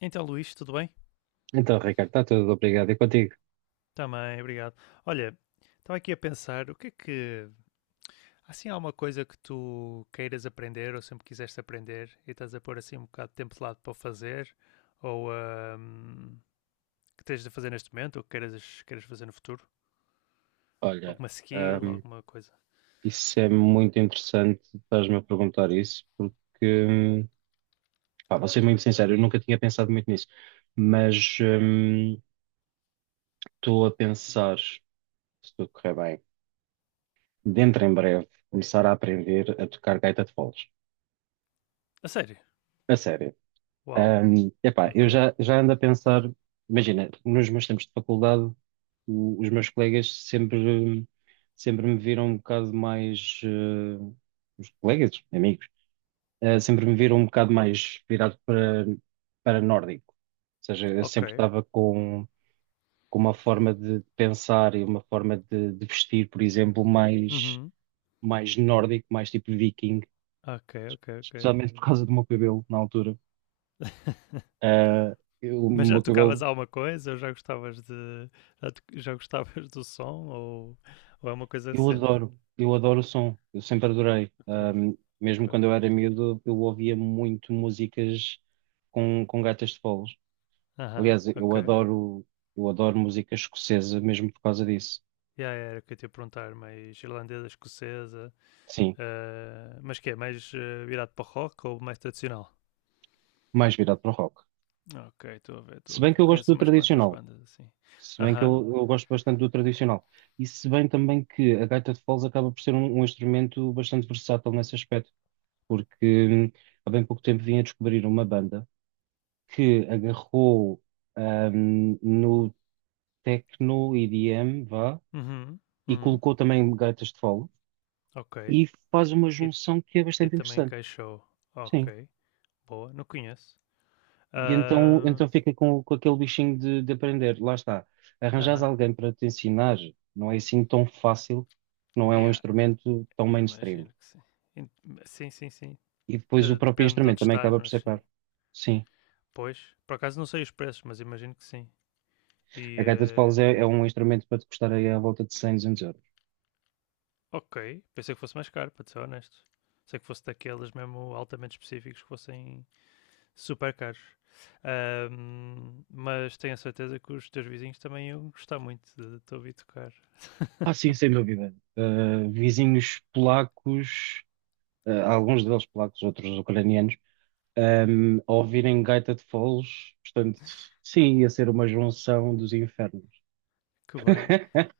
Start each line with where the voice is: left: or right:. left: Então, Luís, tudo bem?
right: Então, Ricardo, está tudo, obrigado. E contigo?
left: Também, obrigado. Olha, estava aqui a pensar, o que é que... Assim, há uma coisa que tu queiras aprender ou sempre quiseste aprender e estás a pôr assim um bocado de tempo de lado para o fazer ou que tens de fazer neste momento ou que queiras fazer no futuro?
right: Olha,
left: Alguma skill,
right: ahm,
left: alguma coisa?
right: isso é muito interessante, estás-me a perguntar isso, porque, pá, vou ser muito sincero, eu nunca tinha pensado muito nisso, mas estou a pensar, se tudo correr bem, dentro em breve, começar a aprender a tocar gaita de foles.
left: A sério?
right: A sério.
left: Uau,
right: Epá,
left: ok,
right: eu já ando a pensar, imagina, nos meus tempos de faculdade, os meus colegas sempre me viram um bocado mais, os colegas, amigos, sempre me viram um bocado mais virado para, nórdico. Ou seja, eu
left: ok.
right: sempre estava com uma forma de pensar e uma forma de, vestir, por exemplo, mais,
left: Uhum,
right: mais nórdico, mais tipo viking,
left: ok, ok, ok.
right: especialmente por causa do meu cabelo na altura. Ah, o
left: Mas já
right: meu
left: tocavas
right: cabelo.
left: alguma coisa ou já gostavas de... já, já gostavas do som ou é uma coisa recente?
right: Eu adoro o som, eu sempre adorei.
left: Ok,
right: Mesmo
left: ok.
right: quando eu era miúdo, eu ouvia muito músicas com gaitas de foles.
left: Aham,
right: Aliás,
left: ok.
right: eu adoro música escocesa mesmo por causa disso.
left: Yeah, era o que eu te ia perguntar, mais irlandesa, escocesa,
right: Sim,
left: mas que é, mais virado para o rock ou mais tradicional?
right: mais virado para o rock.
left: Ok, estou a ver, estou
right: Se
left: a
right: bem que
left: ver.
right: eu gosto
left: Conheço
right: do
left: umas quantas
right: tradicional,
left: bandas assim.
right: se bem que eu,
left: Aham,
right: eu gosto bastante do tradicional, e se bem também que a gaita de foles acaba por ser um, instrumento bastante versátil nesse aspecto, porque há bem pouco tempo vim a descobrir uma banda que agarrou no techno EDM, vá,
left: uhum,
right: e
left: uhum,
right: colocou também gaitas de fole
left: ok.
right: e faz uma
left: E,
right: junção que é
left: e
right: bastante
left: também
right: interessante.
left: encaixou.
right: Sim.
left: Ok, boa, não conheço.
right: E então,
left: Ah,
right: então fica com aquele bichinho de aprender. Lá está. Arranjares
left: aham,
right: alguém para te ensinar não é assim tão fácil, não é um
left: yeah,
right: instrumento tão mainstream.
left: imagino que sim. In- Sim, sim, sim.
right: E depois
left: Eh,
right: o próprio
left: depende de
right: instrumento
left: onde
right: também
left: estás,
right: acaba por
left: mas
right: ser caro.
left: sim.
right: Sim.
left: Pois, por acaso não sei os preços, mas imagino que sim.
right: A
left: E
right: gaita de foles é
left: ah,
right: um instrumento para te custar aí à volta de 100 200 euros.
left: ok, pensei que fosse mais caro, para te ser honesto. Sei que fosse daqueles mesmo altamente específicos que fossem super caros. Mas tenho a certeza que os teus vizinhos também iam gostar muito de te ouvir tocar.
right: Ah, sim, sem dúvida. Vizinhos polacos, alguns deles polacos, outros ucranianos, um, a ouvirem gaita de foles, portanto, sim, ia ser uma junção dos infernos.
left: Que bem.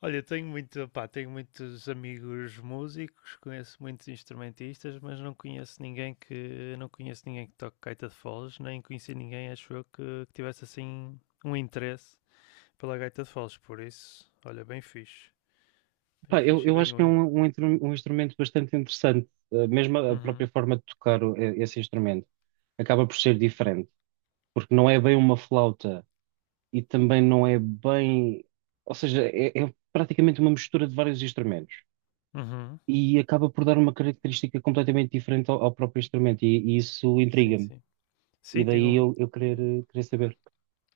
left: Olha, tenho muito, pá, tenho muitos amigos músicos, conheço muitos instrumentistas, mas não conheço ninguém que toque gaita de foles, nem conheci ninguém, acho eu, que tivesse assim um interesse pela gaita de foles, por isso, olha, bem
right: Pá, eu,
left: fixe e
right: eu
left: bem
right: acho que é
left: único.
right: um, um instrumento bastante interessante. Mesmo a própria
left: Uhum,
right: forma de tocar esse instrumento acaba por ser diferente, porque não é bem uma flauta e também não é bem, ou seja, é praticamente uma mistura de vários instrumentos.
left: uhum.
right: E acaba por dar uma característica completamente diferente ao próprio instrumento, e isso
left: Sim,
right: intriga-me.
left: sim.
right: E
left: Sim, tem
right: daí
left: um,
right: eu querer saber.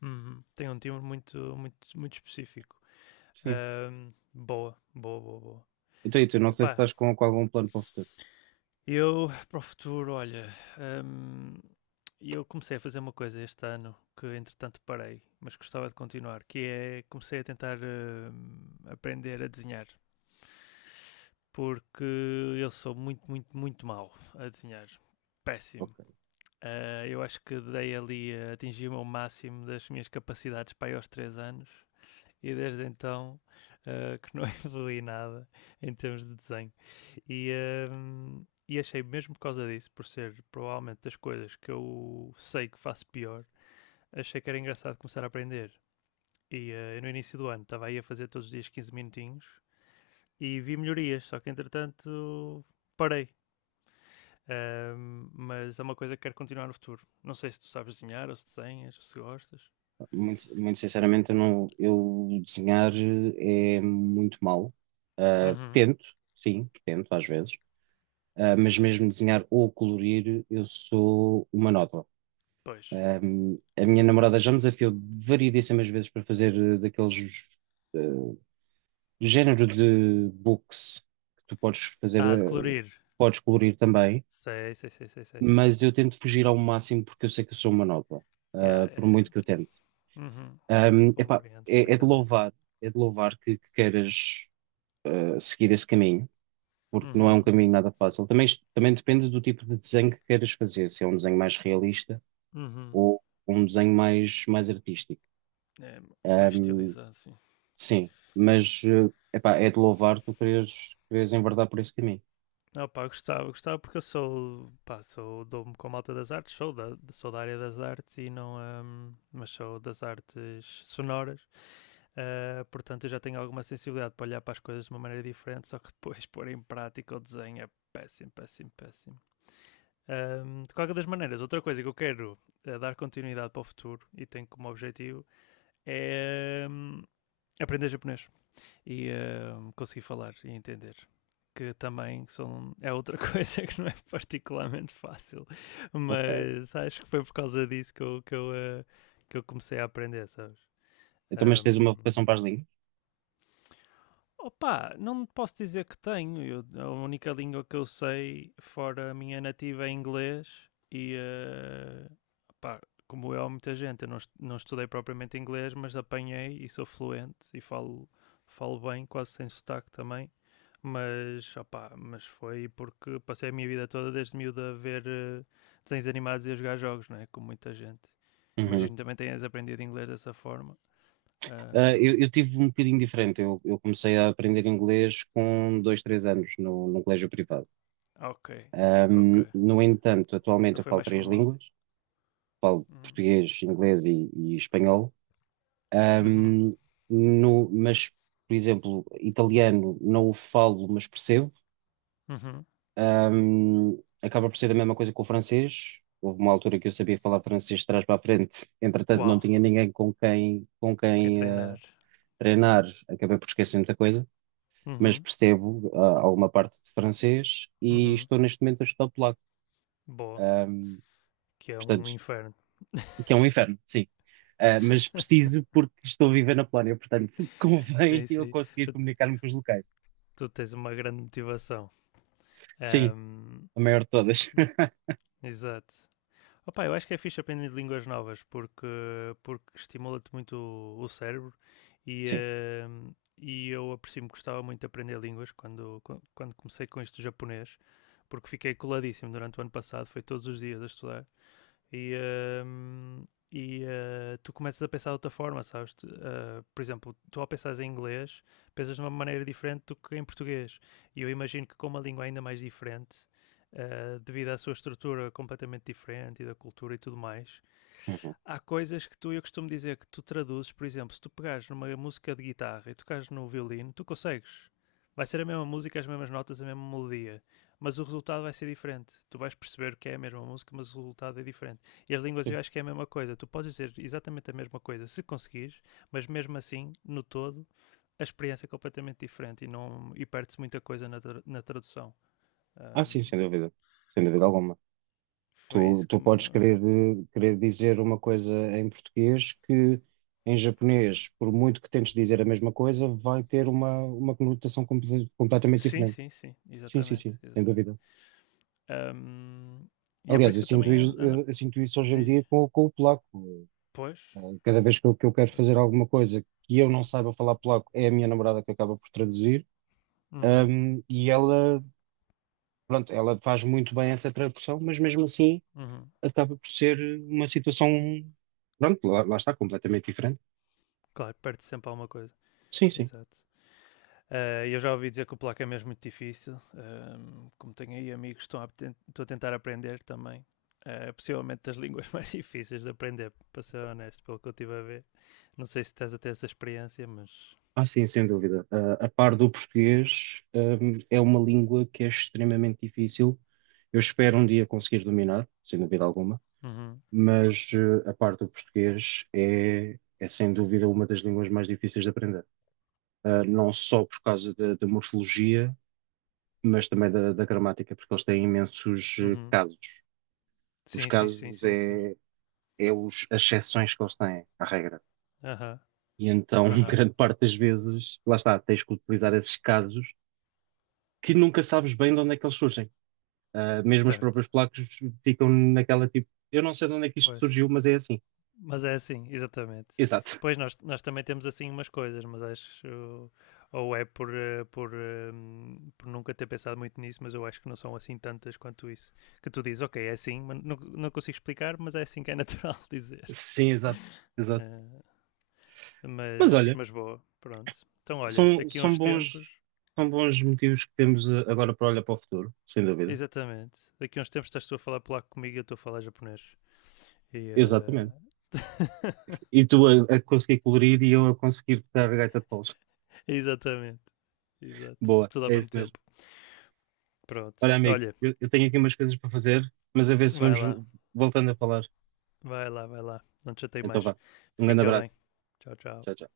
left: uhum, tem um timbre muito, muito, muito específico.
right: Sim.
left: Boa, boa, boa, boa.
right: Então, e tu, não sei se
left: Opá,
right: estás com, algum plano para o futuro.
left: eu para o futuro, olha, ahm, eu comecei a fazer uma coisa este ano que entretanto parei, mas gostava de continuar, que é comecei a tentar aprender a desenhar. Porque eu sou muito, muito, muito mau a desenhar. Péssimo.
right: Ok.
left: Ah, eu acho que dei ali, a atingi me ao máximo das minhas capacidades para aí aos 3 anos e desde então ah, que não evolui nada em termos de desenho. E, ah, e achei, mesmo por causa disso, por ser provavelmente das coisas que eu sei que faço pior, achei que era engraçado começar a aprender. E ah, no início do ano estava aí a fazer todos os dias 15 minutinhos e vi melhorias, só que entretanto parei. Mas é uma coisa que quero continuar no futuro. Não sei se tu sabes desenhar, ou se desenhas, ou se gostas.
right: Muito, muito sinceramente, eu, não, eu desenhar é muito mal. Ah,
left: Uhum,
right: tento, sim, tento às vezes. Ah, mas mesmo desenhar ou colorir, eu sou uma nódoa.
left: pois.
right: Ah, a minha namorada já me desafiou variedíssimas vezes para fazer daqueles eh, género de books que tu podes fazer,
left: Ah, de colorir.
right: podes colorir também,
left: Sei, sei, sei, sei, sei.
right: mas eu tento fugir ao máximo porque eu sei que eu sou monótono, ah,
left: Yeah,
right: por
left: yeah, yeah.
right: muito que eu tente.
left: Uhum,
right: Epá,
left: compreendo
right: é de
left: perfeitamente.
right: louvar, é de louvar que, queiras ah, seguir esse caminho, porque não é um
left: Uhum,
right: caminho nada fácil. Também, também depende do tipo de desenho que queiras fazer, se é um desenho mais realista
left: uhum.
right: ou um desenho mais artístico.
left: É mais
right: Ahm,
left: estilizado, sim.
right: sim, mas epá, é de louvar tu queres, queres enverdar por esse caminho.
left: Não, pá, eu gostava porque eu sou, pá, sou, dou-me com a malta das artes, sou da área das artes e não, mas sou das artes sonoras. Portanto, eu já tenho alguma sensibilidade para olhar para as coisas de uma maneira diferente, só que depois pôr em prática o desenho é péssimo, péssimo, péssimo. Um, de qualquer das maneiras, outra coisa que eu quero dar continuidade para o futuro e tenho como objetivo é um, aprender japonês e um, conseguir falar e entender. Que também são, é outra coisa que não é particularmente fácil,
right: Ok.
left: mas acho que foi por causa disso que eu comecei a aprender, sabes?
right: Então, mas tens uma vocação
left: Um,
right: para as línguas?
left: Opa, não posso dizer que tenho. A única língua que eu sei, fora a minha nativa, é inglês. E, opá, como eu, há muita gente, eu não, não estudei propriamente inglês, mas apanhei e sou fluente e falo, falo bem, quase sem sotaque também. Mas, opá, mas foi porque passei a minha vida toda desde miúdo a ver desenhos animados e a jogar jogos, né? Como muita gente.
right: Uhum.
left: Imagino que também tenhas aprendido inglês dessa forma.
right: Ah, eu tive um bocadinho diferente. Eu comecei a aprender inglês com dois, três anos no colégio privado.
left: Ah, ok, ok.
right: No entanto, atualmente
left: Então
right: eu
left: foi
right: falo
left: mais
right: três
left: formal.
right: línguas. Falo
left: Uhum.
right: português, inglês e espanhol.
left: Uhum.
right: Ahm, mas, por exemplo, italiano não o falo, mas percebo.
left: Uhum.
right: Acaba por ser a mesma coisa com o francês. Houve uma altura que eu sabia falar francês de trás para a frente. Entretanto, não
left: Uau,
right: tinha ninguém com quem, com
left: quem
right: quem ah,
left: treinar.
right: treinar, acabei por esquecer muita coisa, mas
left: Uhum.
right: percebo ah, alguma parte de francês e
left: Uhum.
right: estou neste momento a estudar polaco.
left: Boa,
right: Ahm,
left: que é um
right: portanto,
left: inferno.
right: o que é um inferno, sim. Ah, mas preciso porque estou a viver na Polónia, portanto, convém
left: Sim,
right: eu
left: sim.
right: conseguir
left: Tu,
right: comunicar-me com os locais.
left: tu tens uma grande motivação.
right: Sim,
left: Ahm,
right: a maior de todas.
left: exato. Opa, eu acho que é fixe aprender línguas novas porque, porque estimula-te muito o cérebro e,
right: Sim.
left: e eu aprecio-me, gostava muito de aprender línguas quando, quando comecei com isto do japonês porque fiquei coladíssimo durante o ano passado, foi todos os dias a estudar. E, hum, e tu começas a pensar de outra forma, sabes? Tu, eh, por exemplo, tu ao pensares em inglês, pensas de uma maneira diferente do que em português. E eu imagino que com uma língua ainda mais diferente, devido à sua estrutura completamente diferente e da cultura e tudo mais,
right: Uhum.
left: há coisas que tu, eu costumo dizer que tu traduzes, por exemplo, se tu pegares numa música de guitarra e tocares no violino, tu consegues. Vai ser a mesma música, as mesmas notas, a mesma melodia, mas o resultado vai ser diferente. Tu vais perceber que é a mesma música, mas o resultado é diferente. E as línguas
right: Sim.
left: eu acho que é a mesma coisa. Tu podes dizer exatamente a mesma coisa se conseguires, mas mesmo assim, no todo, a experiência é completamente diferente e, e perde-se muita coisa na, na tradução.
right: Ah, sim,
left: Ahm,
right: sem dúvida. Sem dúvida alguma.
left: foi
right: Tu,
left: isso que
right: tu
left: me.
right: podes querer dizer uma coisa em português que em japonês, por muito que tentes dizer a mesma coisa, vai ter uma, conotação completamente
left: Sim,
right: diferente.
left: sim, sim,
right: Sim, sim,
left: exatamente,
right: sim, sem dúvida.
left: exatamente. Ahm, e é por
right: Aliás,
left: isso
right: eu
left: que eu
right: sinto,
left: também
right: is-
left: ando
right: eu, eu sinto isso hoje em
left: diz,
right: dia com o polaco.
left: pois.
right: Cada vez que eu quero fazer alguma coisa que eu não saiba falar polaco, é a minha namorada que acaba por traduzir.
left: Uhum,
right: E ela, pronto, ela faz muito bem essa tradução, mas mesmo assim
left: uhum.
right: acaba por ser uma situação. Pronto, lá está, completamente diferente.
left: Claro, perde sempre alguma coisa.
right: Sim, sim.
left: Exato. Ah, eu já ouvi dizer que o polaco é mesmo muito difícil. Como tenho aí amigos que estão a, estou a tentar aprender também. Ah, é possivelmente das línguas mais difíceis de aprender, para ser honesto, pelo que eu estive a ver. Não sei se tens até essa experiência, mas.
right: Ah, sim, sem dúvida. Ah, a par do português, é uma língua que é extremamente difícil. Eu espero um dia conseguir dominar, sem dúvida alguma,
left: Uhum,
right: mas a par do português é sem dúvida uma das línguas mais difíceis de aprender. Ah, não só por causa da morfologia, mas também da gramática, porque eles têm imensos
left: uhum.
right: casos. Os
left: Sim, sim, sim,
right: casos
left: sim, sim.
right: é os, as exceções que eles têm à regra.
left: Aham,
right: E então,
left: aham.
right: grande parte das vezes, lá está, tens que utilizar esses casos que nunca sabes bem de onde é que eles surgem. Ah, mesmo os
left: Certo.
right: próprios placos ficam naquela tipo, eu não sei de onde é que isto
left: Pois.
right: surgiu, mas é assim.
left: Mas é assim, exatamente.
right: Exato.
left: Pois nós também temos assim umas coisas, mas acho. Ou é por, por nunca ter pensado muito nisso, mas eu acho que não são assim tantas quanto isso. Que tu dizes, ok, é assim, mas não, não consigo explicar, mas é assim que é natural dizer.
right: Sim, exato, exato.
left: Eh,
right: Mas olha,
left: mas boa, pronto. Então olha,
right: são,
left: daqui a
right: são
left: uns tempos,
right: bons, são bons motivos que temos ah, agora para olhar para o futuro, sem dúvida.
left: exatamente, daqui a uns tempos estás tu a falar polaco comigo e eu estou a falar japonês. E. eh,
right: Exatamente. E tu a conseguir colorir e eu a conseguir tocar a gaita de foles.
left: exatamente, exato.
right: Boa,
left: Tudo ao
right: é
left: mesmo
right: isso mesmo.
left: tempo. Pronto.
right: Olha, amigo,
left: Olha,
right: eu tenho aqui umas coisas para fazer, mas a ver se
left: vai
right: vamos
left: lá,
right: voltando a falar.
left: vai lá. Não te chatei
right: Então
left: mais.
right: vá. Um grande
left: Fica bem.
right: abraço.
left: Tchau, tchau.
right: Tchau, tchau.